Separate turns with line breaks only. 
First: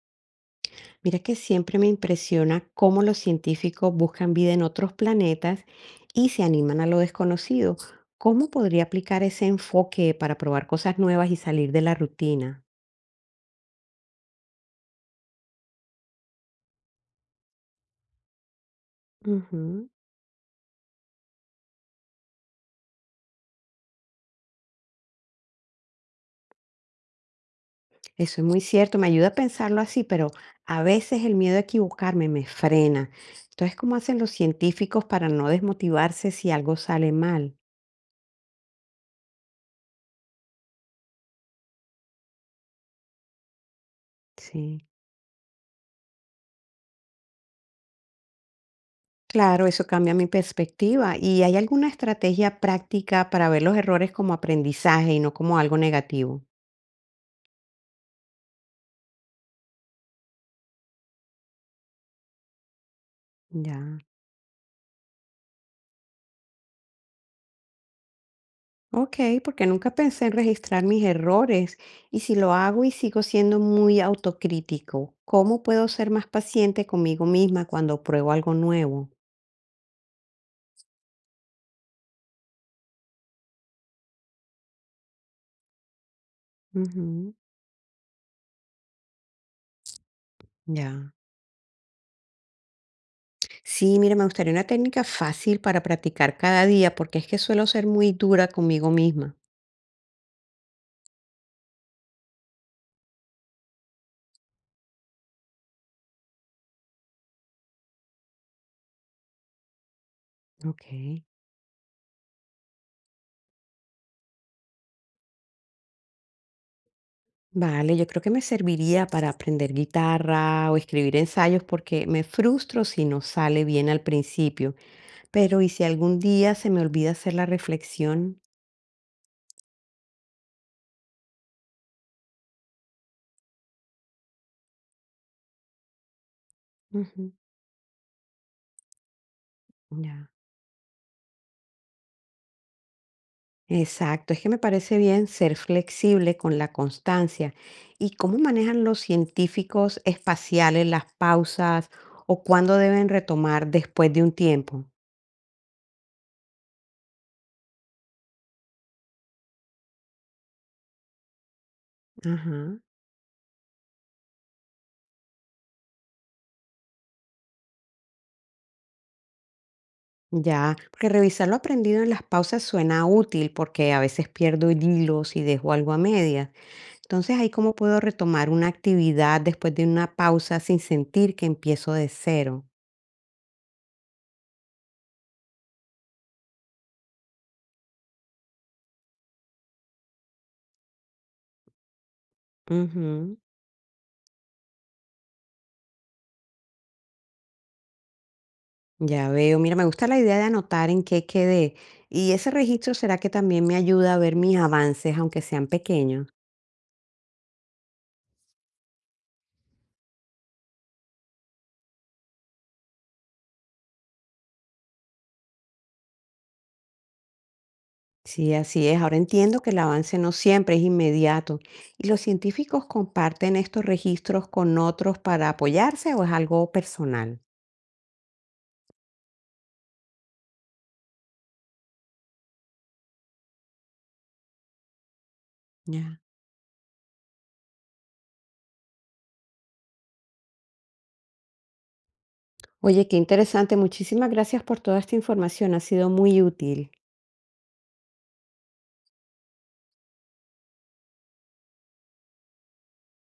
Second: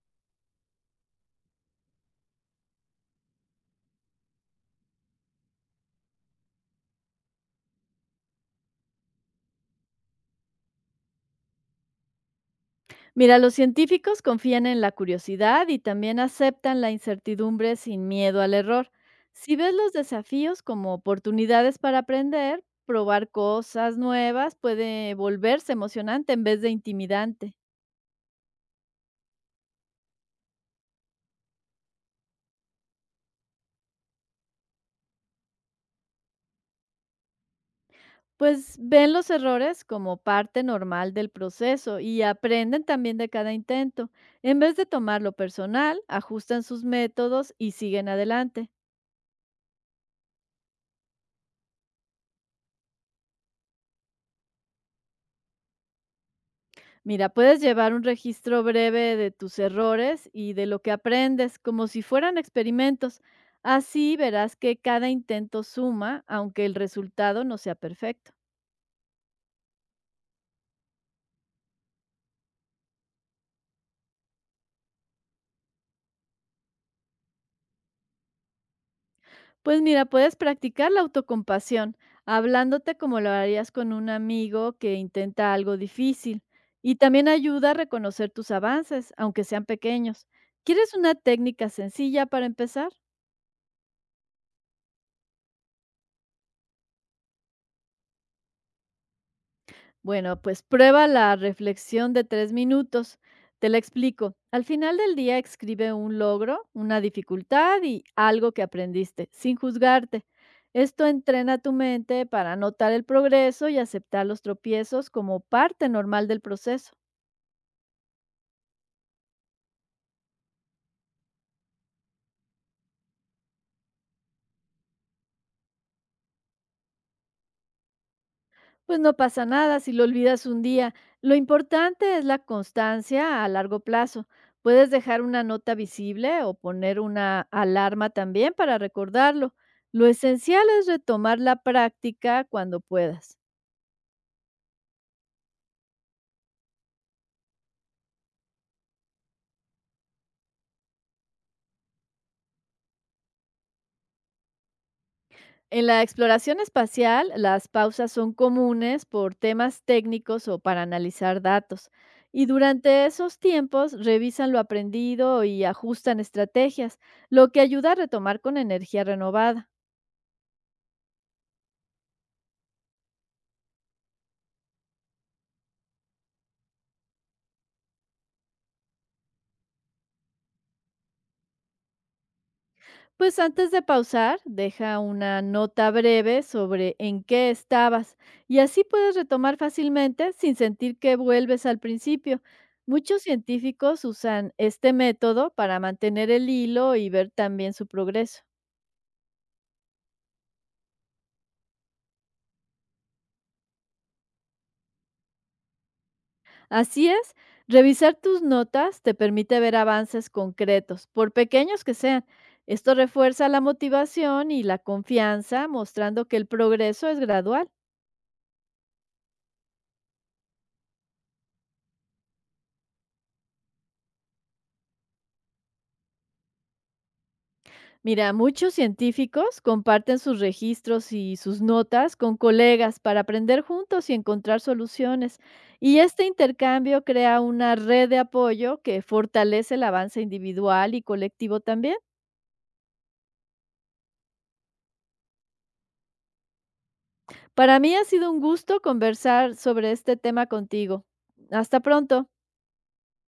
Mira que siempre me impresiona cómo los científicos buscan vida en otros planetas y se animan a lo desconocido. ¿Cómo podría aplicar ese enfoque para probar cosas nuevas y salir de la rutina?
Mira, los científicos confían en la curiosidad y también aceptan la incertidumbre sin miedo al error. Si ves
Ujú.
los desafíos como oportunidades para aprender, probar cosas nuevas puede volverse emocionante en vez de intimidante.
Eso es muy cierto, me ayuda a pensarlo así, pero a veces el miedo a equivocarme me frena. Entonces, ¿cómo hacen los científicos para no desmotivarse si algo sale mal?
Pues ven los errores como parte normal del proceso y aprenden también de cada intento. En vez
Sí.
de tomarlo personal, ajustan sus métodos y siguen adelante.
Claro, eso cambia mi perspectiva. ¿Y hay alguna estrategia práctica para ver los errores como aprendizaje y no como algo negativo?
Mira, puedes llevar un registro breve de tus errores y de lo que aprendes, como si fueran experimentos.
Ya.
Así verás que cada intento suma, aunque el resultado no sea perfecto.
Ok, porque nunca pensé en registrar mis errores. Y si lo hago y sigo siendo muy autocrítico, ¿cómo puedo ser más paciente conmigo misma cuando pruebo algo nuevo?
Pues mira, puedes practicar la autocompasión, hablándote como lo harías con un amigo que intenta algo difícil. Y también
Ujú.
ayuda a reconocer tus avances, aunque sean pequeños. ¿Quieres
Ya.
una técnica sencilla para empezar?
Sí, mira, me gustaría una técnica fácil para practicar cada día, porque es que suelo ser muy dura conmigo misma.
Bueno, pues prueba la reflexión de 3 minutos. Te la explico. Al final del día escribe un logro, una dificultad y algo que aprendiste, sin juzgarte.
Ok.
Esto entrena tu mente para notar el progreso y aceptar los tropiezos como parte normal del proceso.
Vale, yo creo que me serviría para aprender guitarra o escribir ensayos porque me frustro si no sale bien al principio. Pero ¿y si algún día se me olvida hacer la reflexión?
Pues no pasa nada si lo olvidas un día. Lo importante es la constancia a largo plazo. Puedes dejar una nota visible o poner
Ujú.
una alarma también para recordarlo. Lo
Ya.
esencial es retomar la práctica cuando puedas.
Exacto, es que me parece bien ser flexible con la constancia. ¿Y cómo manejan los científicos espaciales las pausas o cuándo deben retomar después de un tiempo?
En la exploración espacial, las pausas son comunes por temas técnicos o para analizar datos. Y
Ajá.
durante esos tiempos revisan lo aprendido y ajustan estrategias, lo que ayuda a retomar con energía renovada.
Ya, porque revisar lo aprendido en las pausas suena útil porque a veces pierdo el hilo si dejo algo a medias. Entonces, ahí cómo puedo retomar una actividad después de una pausa sin sentir que empiezo de cero.
Pues antes de pausar, deja una nota breve sobre en qué estabas y así puedes retomar fácilmente sin sentir que vuelves al principio. Muchos
Ujú.
científicos usan este método para mantener el hilo y ver también su progreso.
Ya veo, mira, me gusta la idea de anotar en qué quedé. Y ese registro será que también me ayuda a ver mis avances, aunque sean pequeños.
Así es, revisar tus notas te permite ver avances concretos, por pequeños que sean. Esto refuerza la motivación y la confianza, mostrando que el progreso es gradual.
Sí, así es. Ahora entiendo que el avance no siempre es inmediato. ¿Y los científicos comparten estos registros con otros para apoyarse o es algo personal?
Mira, muchos científicos comparten sus registros y sus notas con colegas para aprender juntos y encontrar soluciones. Y
Ya.
este intercambio crea una red de apoyo que fortalece el avance individual y colectivo también.
Oye, qué interesante. Muchísimas gracias por toda esta información. Ha sido muy útil.
Para mí ha sido un gusto conversar sobre este tema contigo. Hasta pronto.